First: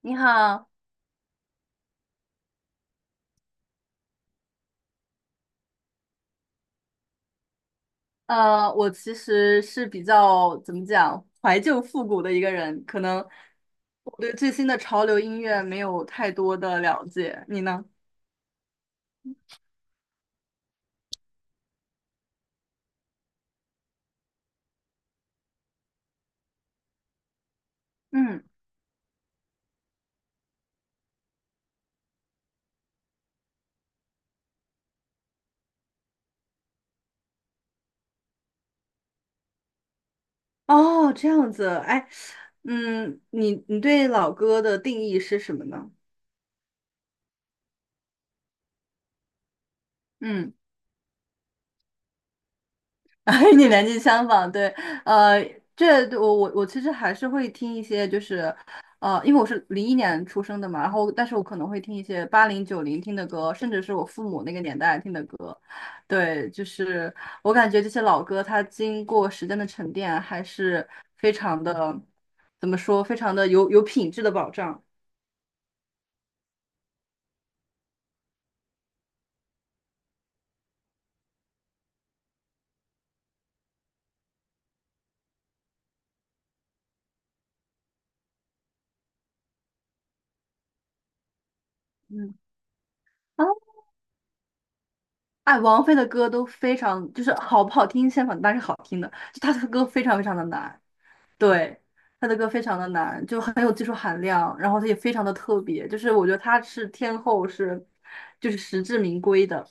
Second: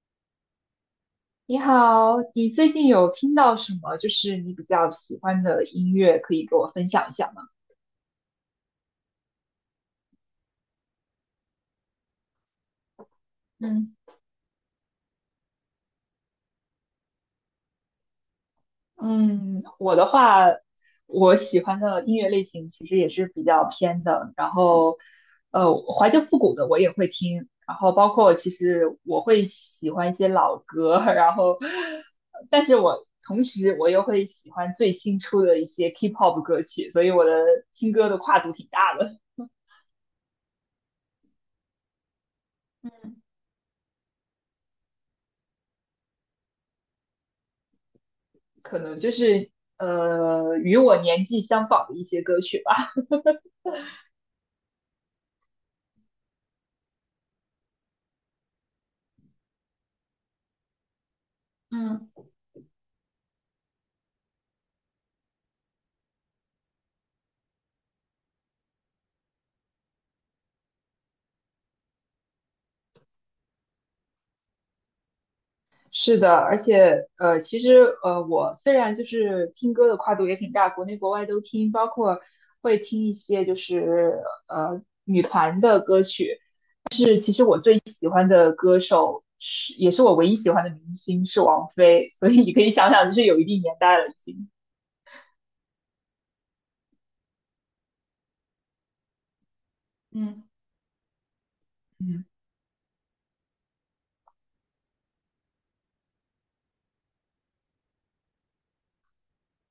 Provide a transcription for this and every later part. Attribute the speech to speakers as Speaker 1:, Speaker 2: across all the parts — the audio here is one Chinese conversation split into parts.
Speaker 1: 你好，
Speaker 2: 你好，你最近有听到什么就是你比较喜欢的音乐，可以给我分享一下吗？
Speaker 1: 我其实是比较怎么讲怀旧复古的一个人，可能
Speaker 2: 嗯
Speaker 1: 我对最新的潮流音乐没有太多的了解。你呢？
Speaker 2: 嗯，我的话，我喜欢的音乐类型其实也是比较偏的，然后，怀旧复古的我也会听，然后包括
Speaker 1: 嗯，
Speaker 2: 其实我会喜欢一些老歌，然后，但是我同时我又会喜欢最新出的一些 K-pop 歌曲，所以我的听歌的跨度挺大的。
Speaker 1: 哦，这样子，哎，嗯，你对老歌的定义是什么呢？
Speaker 2: 可能就是
Speaker 1: 嗯。
Speaker 2: 与我年纪相仿的一些歌曲吧。
Speaker 1: 与你年纪相仿，对，呃，这我其实还是会听一些，就是，呃，因为我是零一年出生的嘛，然后但是我可能会听一
Speaker 2: 嗯
Speaker 1: 些八零九零听的歌，甚至是我父母那个年代听的歌，对，就是我感觉这些老歌它经过时间的沉淀，还是非常的，怎么说，非常的有品质的保障。
Speaker 2: 是的，而且其实我虽然就是听歌的跨度也挺大，国内国外都听，包括会听一些就是女团的歌曲，首是也是我唯一喜欢的明星是王菲，所
Speaker 1: 嗯。
Speaker 2: 以你可以想想，就是有
Speaker 1: 啊，
Speaker 2: 一定年代了已经。
Speaker 1: 哎，王菲的歌都非常，就是好不好听，相反，但是好听的，就她的歌非常非常
Speaker 2: 嗯。
Speaker 1: 的难。对，
Speaker 2: 嗯。
Speaker 1: 他的歌非常的难，就很有技术含量，然后他也非常的特别，就是我觉得他是天后是，就是实至名归的。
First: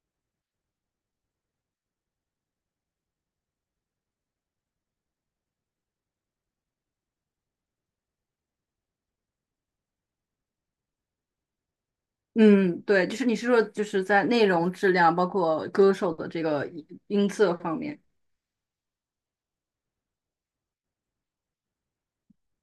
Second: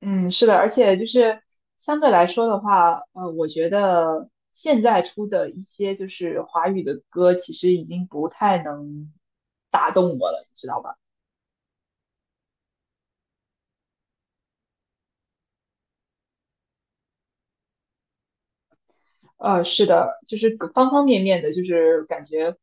Speaker 2: 嗯，是的，而且就是相对来说的话，我觉得现在出的一些就是华语的歌，其实已经不太能打动我了，你知道吧？
Speaker 1: 嗯，对，就是你是说就是在内容质量，包括歌手的这个音色方面
Speaker 2: 是的，就是方方面面的，就是感觉，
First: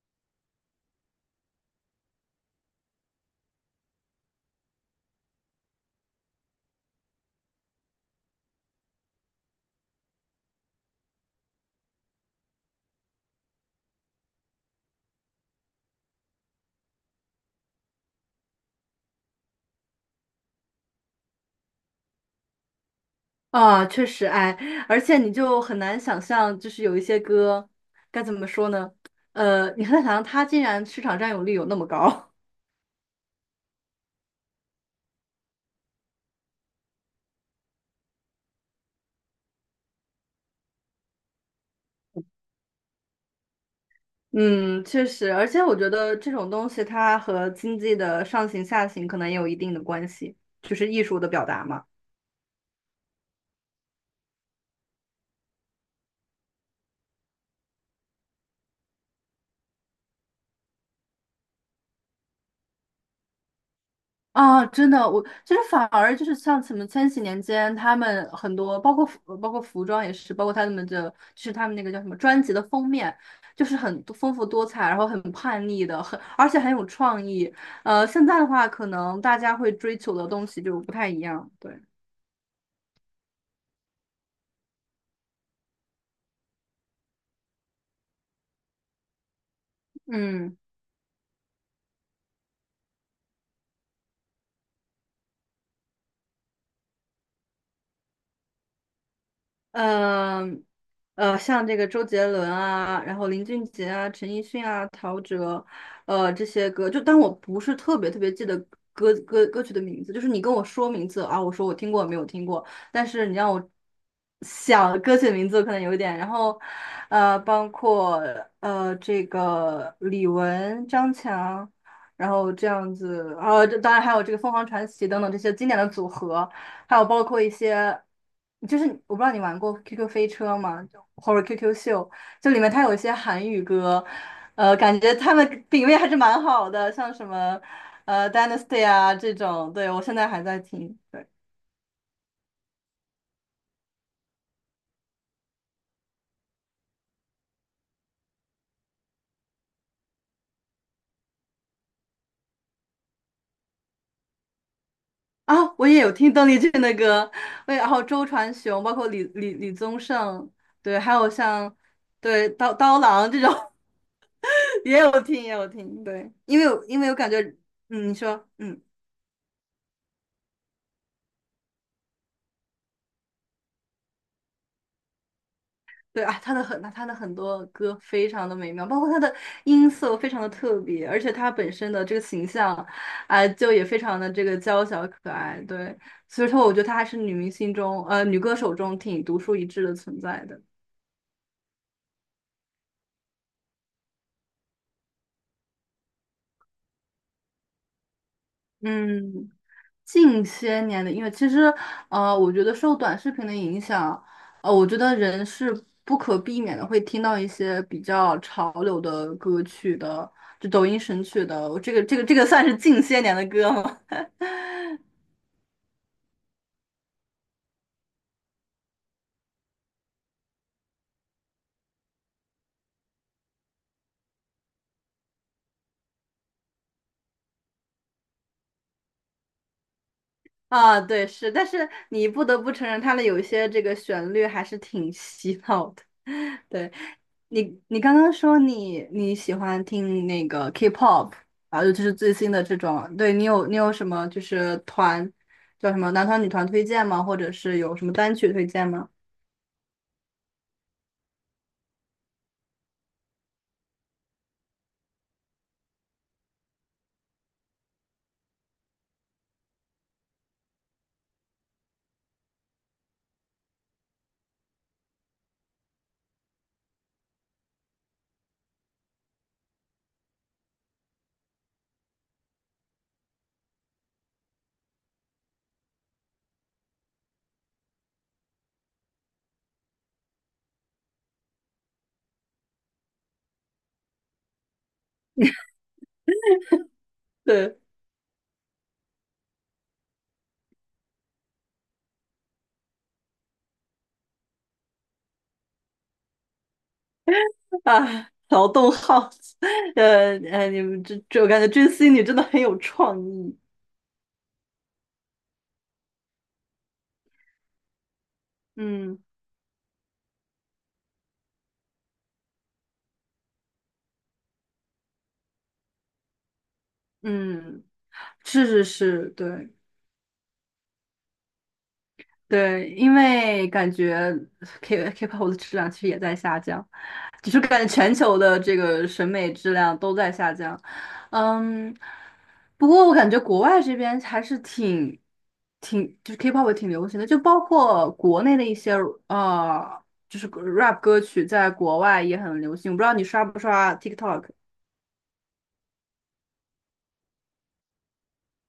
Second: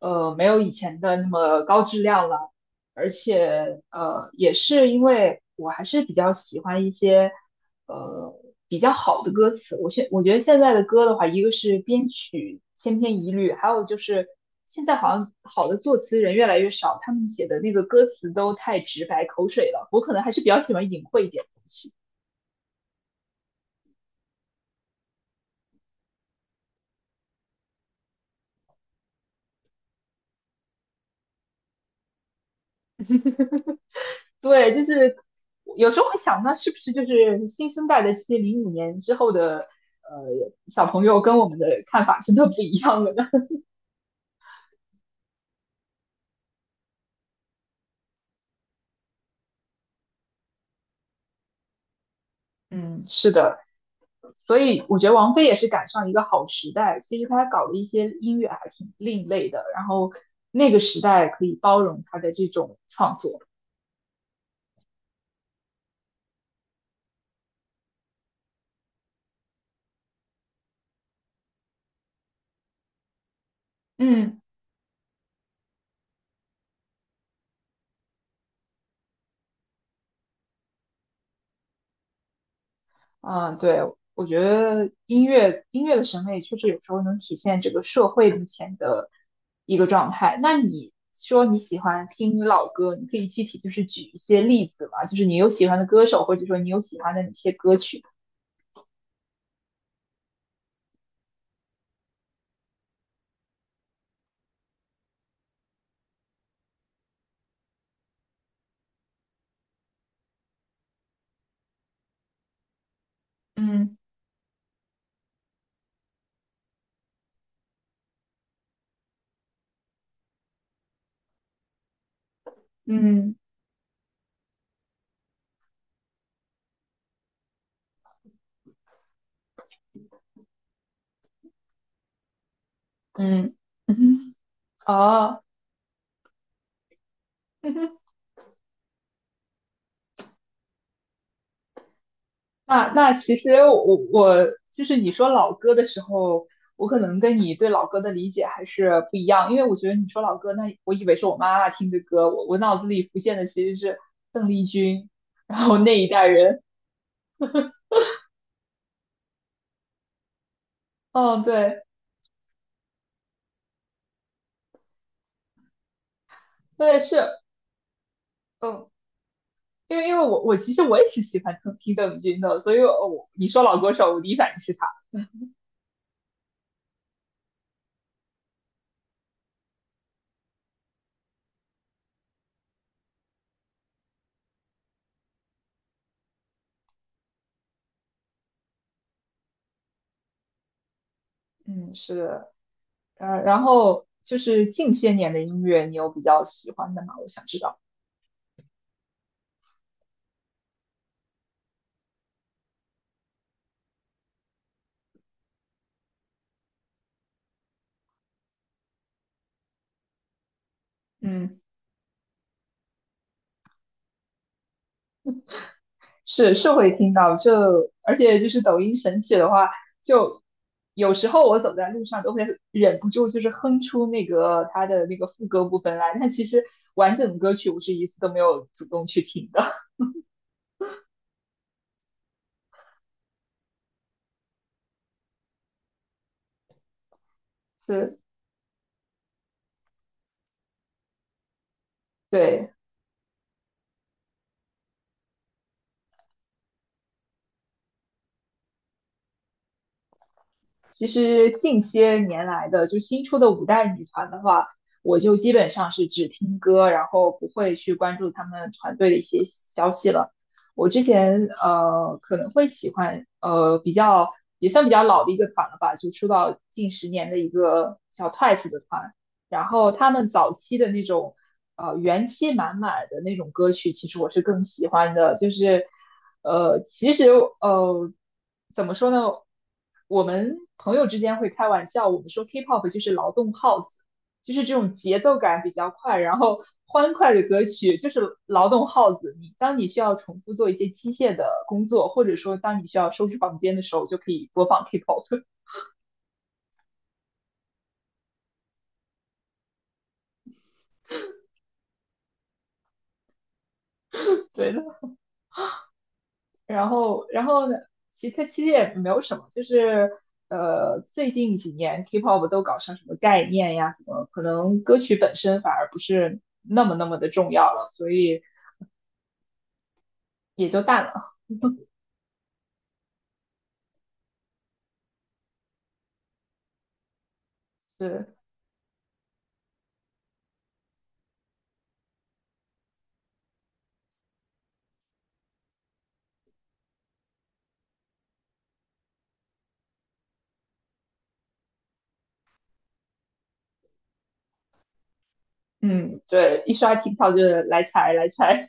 Speaker 2: 没有以前的那么高质量了，而且，也是因为我还是比较喜欢一些，呃，比较好的歌词。我觉得现在的歌的话，一个是编曲千篇一律，还有就是现在好像好的作词人越来越少，他们写的那个歌词都太直白、口水了。我可能还是比较喜欢隐晦一点的东西。
Speaker 1: 啊，确实，哎，而且你就很难想象，就是有一些歌该怎么说呢？呃，你很难想象他竟然市场占有率有那么高。
Speaker 2: 对，就是有时候会想，那是不是就是新生代的这些05年之后的呃小朋友跟我们的看法真的不一样了呢？
Speaker 1: 嗯，确实，而且我觉得这种东西它和经济的上行下行可能也有一定的关系，就是艺术的表达嘛。
Speaker 2: 嗯是的，所以我觉得王菲也是赶上一个好时代。其实她搞的一些音乐还挺另类的，然后那个时代可以包容她的这种创作。
Speaker 1: 啊，真的，我其实反而就是像什么千禧年间，他们很多包括服装也是，包括他们的就是他们那个叫什么专辑的封面，就是很多丰
Speaker 2: 嗯。
Speaker 1: 富多彩，然后很叛逆的，而且很有创意。呃，现在的话，可能大家会追求的东西就不太一样，对，
Speaker 2: 嗯，对，我觉得音乐的审美确实有时候能体现这个社会目前的一个状态。
Speaker 1: 嗯。
Speaker 2: 那你说你喜欢听老歌，你可以具体就是举一些例子嘛？就是你有喜欢的歌手，或者说你有喜欢的哪些歌曲？
Speaker 1: 嗯，呃，像这个周杰伦啊，然后林俊杰啊、陈奕迅啊、陶喆，呃，这些歌，就当我不是特别记得歌曲的名字，就是你跟我说名字啊，我说我听过没有听过，但是你让我
Speaker 2: 嗯
Speaker 1: 想歌曲的名字，可能有一点。然后，呃，包括呃这个李玟、张强，然后这样
Speaker 2: 嗯
Speaker 1: 子，啊，这当然还有这个凤凰传奇等等这些经典的组合。还有包括一些，就是我不知道你玩过 QQ 飞车吗？就或者 QQ 秀，就里面它有一些韩
Speaker 2: 嗯，
Speaker 1: 语 歌，
Speaker 2: 嗯，
Speaker 1: 呃，感觉他
Speaker 2: 哦，
Speaker 1: 们品味还是蛮好的，像什么 呃 Dynasty 啊这种，对我现在还在听。对
Speaker 2: 那其实我就是你说老歌的时候，我可能跟你对老歌的理解还是不一样，因为我觉得你说老歌，那我以为是我妈妈听的歌，我脑子里浮现的其实是邓丽君，
Speaker 1: 啊，
Speaker 2: 然后
Speaker 1: 我
Speaker 2: 那
Speaker 1: 也
Speaker 2: 一
Speaker 1: 有
Speaker 2: 代
Speaker 1: 听邓丽
Speaker 2: 人。
Speaker 1: 君的歌，我也然后周传雄，包括李宗盛，对，还有
Speaker 2: 嗯，
Speaker 1: 像
Speaker 2: 对
Speaker 1: 对刀郎这种 也有听，对，
Speaker 2: 对
Speaker 1: 因为我感
Speaker 2: 是，
Speaker 1: 觉，嗯，你说，嗯。
Speaker 2: 嗯，因为我其实我也是喜欢听听邓丽君的，所以我你说老歌手，我第一反应是她。
Speaker 1: 对啊，他的很多歌非常的美妙，包括他的音色非常的特别，而且他本身的这个形象，啊、就也非常的这个娇小可爱。对，所以说我觉得她还是女明星中，呃，女歌手中挺独树一帜的存在的。
Speaker 2: 嗯，是的，然后就是近些年的音乐，你有比较喜欢的吗？我想知道。
Speaker 1: 嗯，近些年的音乐，其实，呃，我觉得受短视频的影响，呃，我觉得人是不可避免的会听到一些比较潮流的歌曲的，就抖音神曲
Speaker 2: 嗯。
Speaker 1: 的。这个算是近些年的歌吗？
Speaker 2: 是会听到，就而且就是抖音神曲的话，就有时候我走在路上都会忍不住就是哼出那个它的那个副歌部分来，但其实完整的歌曲我是一次都没有主动去听的。
Speaker 1: 啊，对，是，但是你不得不承认，它的有一些这个旋律还是挺洗脑的。对，你刚
Speaker 2: 是，
Speaker 1: 刚说你喜欢听那个 K-pop，然后尤其是最新的
Speaker 2: 对。
Speaker 1: 这种，对你有什么就是团叫什么男团女团推荐吗？或者是有什么单曲推荐吗？
Speaker 2: 其实近些年来的，就新出的五代女团的话，我就基本上是只听歌，然后不会去关注他们团队的一些消息了。我之前可能会喜欢比较也算比较老的一个团了吧，就出道近10年的一个叫 Twice 的团，然后他们早期的那种元气满满的那种歌曲，其实我是更喜欢的。就是其实呃，怎么说呢？我们朋友之间会开玩笑，我们说 K-pop 就是劳动号子，就是这种节奏感比较快，然后欢快的歌
Speaker 1: 对
Speaker 2: 曲，就是劳动号子。你当你需要重复做一些机械的工作，或者说当你需要收拾房间的时候，就可以播放 K-pop。
Speaker 1: 啊，劳动号，你们我感觉追星你真的很有创意。
Speaker 2: 对，然后呢？其实它其实也没
Speaker 1: 嗯
Speaker 2: 有什么，就是最近几年 K-pop 都搞成什么概念呀，什么可能歌曲本身反而不是那么的重要
Speaker 1: 嗯，
Speaker 2: 了，所以
Speaker 1: 是是是，对。
Speaker 2: 也就淡了。
Speaker 1: 对，因为感觉 K-pop 的质量其实也在下降，就是感觉全
Speaker 2: 是，
Speaker 1: 球的这个审美质量都在下降。嗯，不过我感觉国外这边还是挺就是 K-pop 也挺流行的，就包括国内的一些呃，就是 rap 歌曲在国外也很流行。我不知道你刷不刷 TikTok？
Speaker 2: 嗯，对，一刷 TikTok 就是来踩来踩，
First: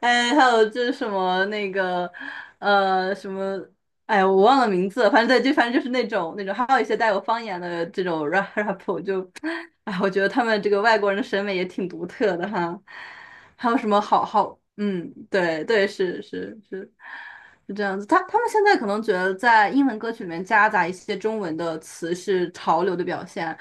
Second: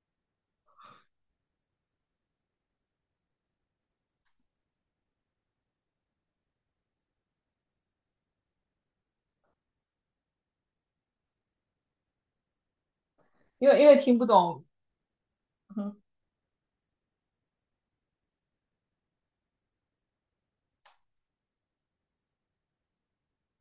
Speaker 1: 哎，还有就是什么那个，呃，什么，哎，我忘了名字了反正对，就反正就是那种，还有一些带有方言的这种 rap，哎，我觉得他们这个外国人的审美也挺独特的哈。
Speaker 2: 因
Speaker 1: 还有
Speaker 2: 为
Speaker 1: 什
Speaker 2: 因为
Speaker 1: 么
Speaker 2: 听
Speaker 1: 好
Speaker 2: 不
Speaker 1: 好，
Speaker 2: 懂，
Speaker 1: 嗯，对对，
Speaker 2: 嗯
Speaker 1: 是是是，是这样子。他们现在可能觉得在英文歌曲里面夹杂一些中文的词是潮流的表现，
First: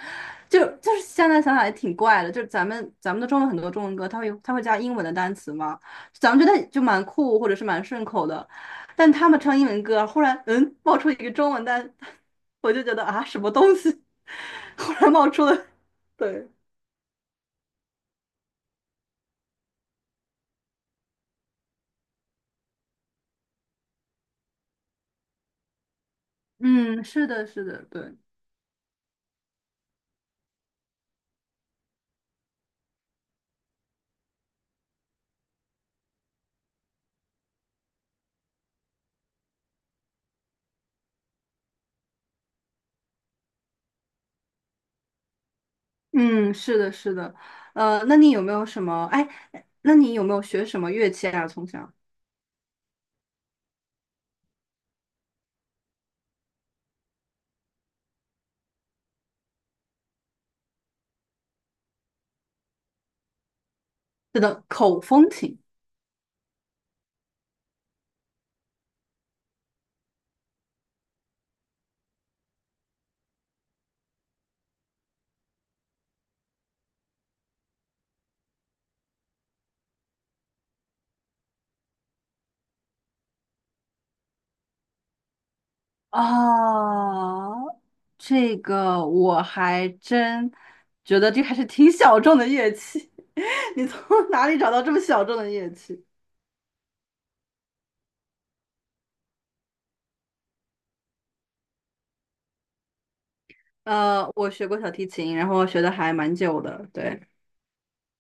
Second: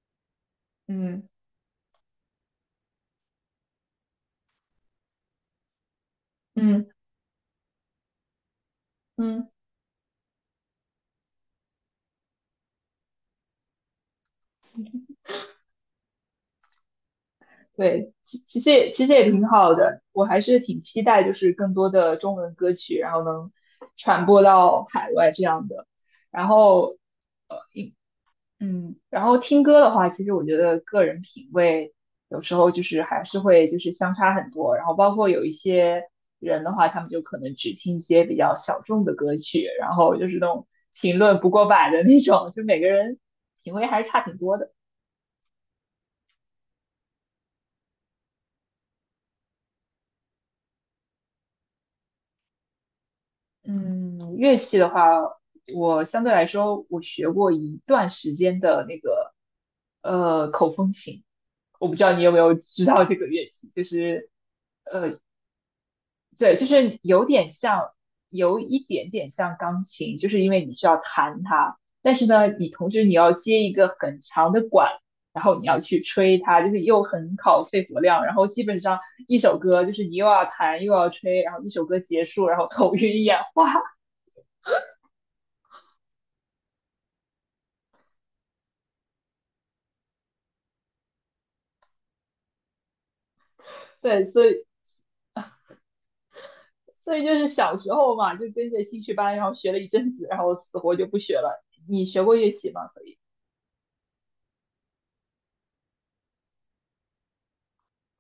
Speaker 1: 就就是
Speaker 2: 嗯
Speaker 1: 现在想想也挺怪的，就是咱们的中文很多中文歌，它会加英文的单词吗？咱们觉得就
Speaker 2: 嗯
Speaker 1: 蛮酷或者是蛮顺口的，但他们
Speaker 2: 嗯，
Speaker 1: 唱英文歌，忽然嗯冒出一个中文单，我就觉得啊什么东西，忽然冒出了，对，
Speaker 2: 对，其实也挺好的，我还是挺期待就是更多的中文歌曲，然后能传播到海外这样的。然后
Speaker 1: 嗯，是的，是的，对，
Speaker 2: 嗯，然后听歌的话，其实我觉得个人品味有时候就是还是会就是相差很多，然后包括有一些人的话，他们就可能只听一些比较小众的歌曲，然后就是那种评论不过百的那种，就每个人品味还是差挺多的。
Speaker 1: 嗯，是的，是的，呃，那你有没有什么？哎，那你有没有学什么乐器啊？从小，
Speaker 2: 嗯，乐器的话，我相对来说我学过一段时间的那个口风琴，我不知道你有没有知道这个乐器，就是
Speaker 1: 是的，口风琴。
Speaker 2: 对，就是有点像，有一点点像钢琴，就是因为你需要弹它，但是呢，你同时你要接一个很长的管，然后你要去吹它，就是又很考肺活量，然后基本上一首歌就是你又要弹又要吹，然后一首歌结束，然后头晕眼花。
Speaker 1: 啊，这个我还真觉得这还是挺小众的乐器。你从
Speaker 2: 对，所
Speaker 1: 哪里
Speaker 2: 以
Speaker 1: 找到这么小众的乐器？
Speaker 2: 所以就是小时候嘛，就跟着兴趣班，然后学了一阵子，然后死活就不学了。你学过乐器吗？所以，
Speaker 1: 呃，我学过小提琴，然后学的还蛮久的，对，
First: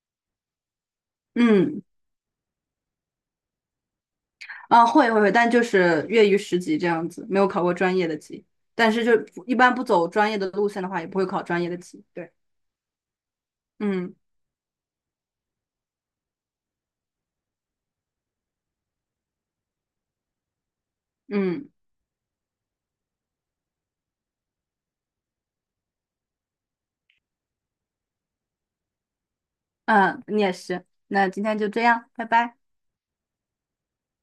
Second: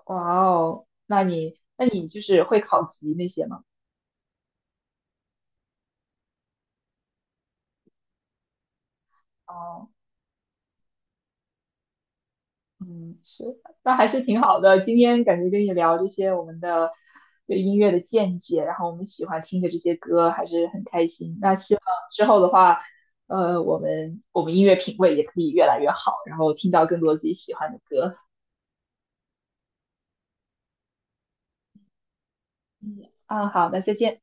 Speaker 2: 哇哦，那你
Speaker 1: 嗯，
Speaker 2: 那你就是会考级那些吗？
Speaker 1: 啊，会会会，但就是业余十级这样子，没有考过专业的级，但是就一般不
Speaker 2: 哦。
Speaker 1: 走专业的路线的话，也不会考专业的级，对，
Speaker 2: 嗯，是，那还
Speaker 1: 嗯
Speaker 2: 是挺好的。今天感觉跟你聊这些我们的对音乐的见解，然后我们喜欢听的这些歌，还是很开心。那
Speaker 1: 嗯
Speaker 2: 希望之后的话，我们音乐品味也可以越来越好，然后听到更多自己喜欢的歌。
Speaker 1: 嗯，你也是，那今天就这样，拜拜。
Speaker 2: 嗯，啊，好，那再见。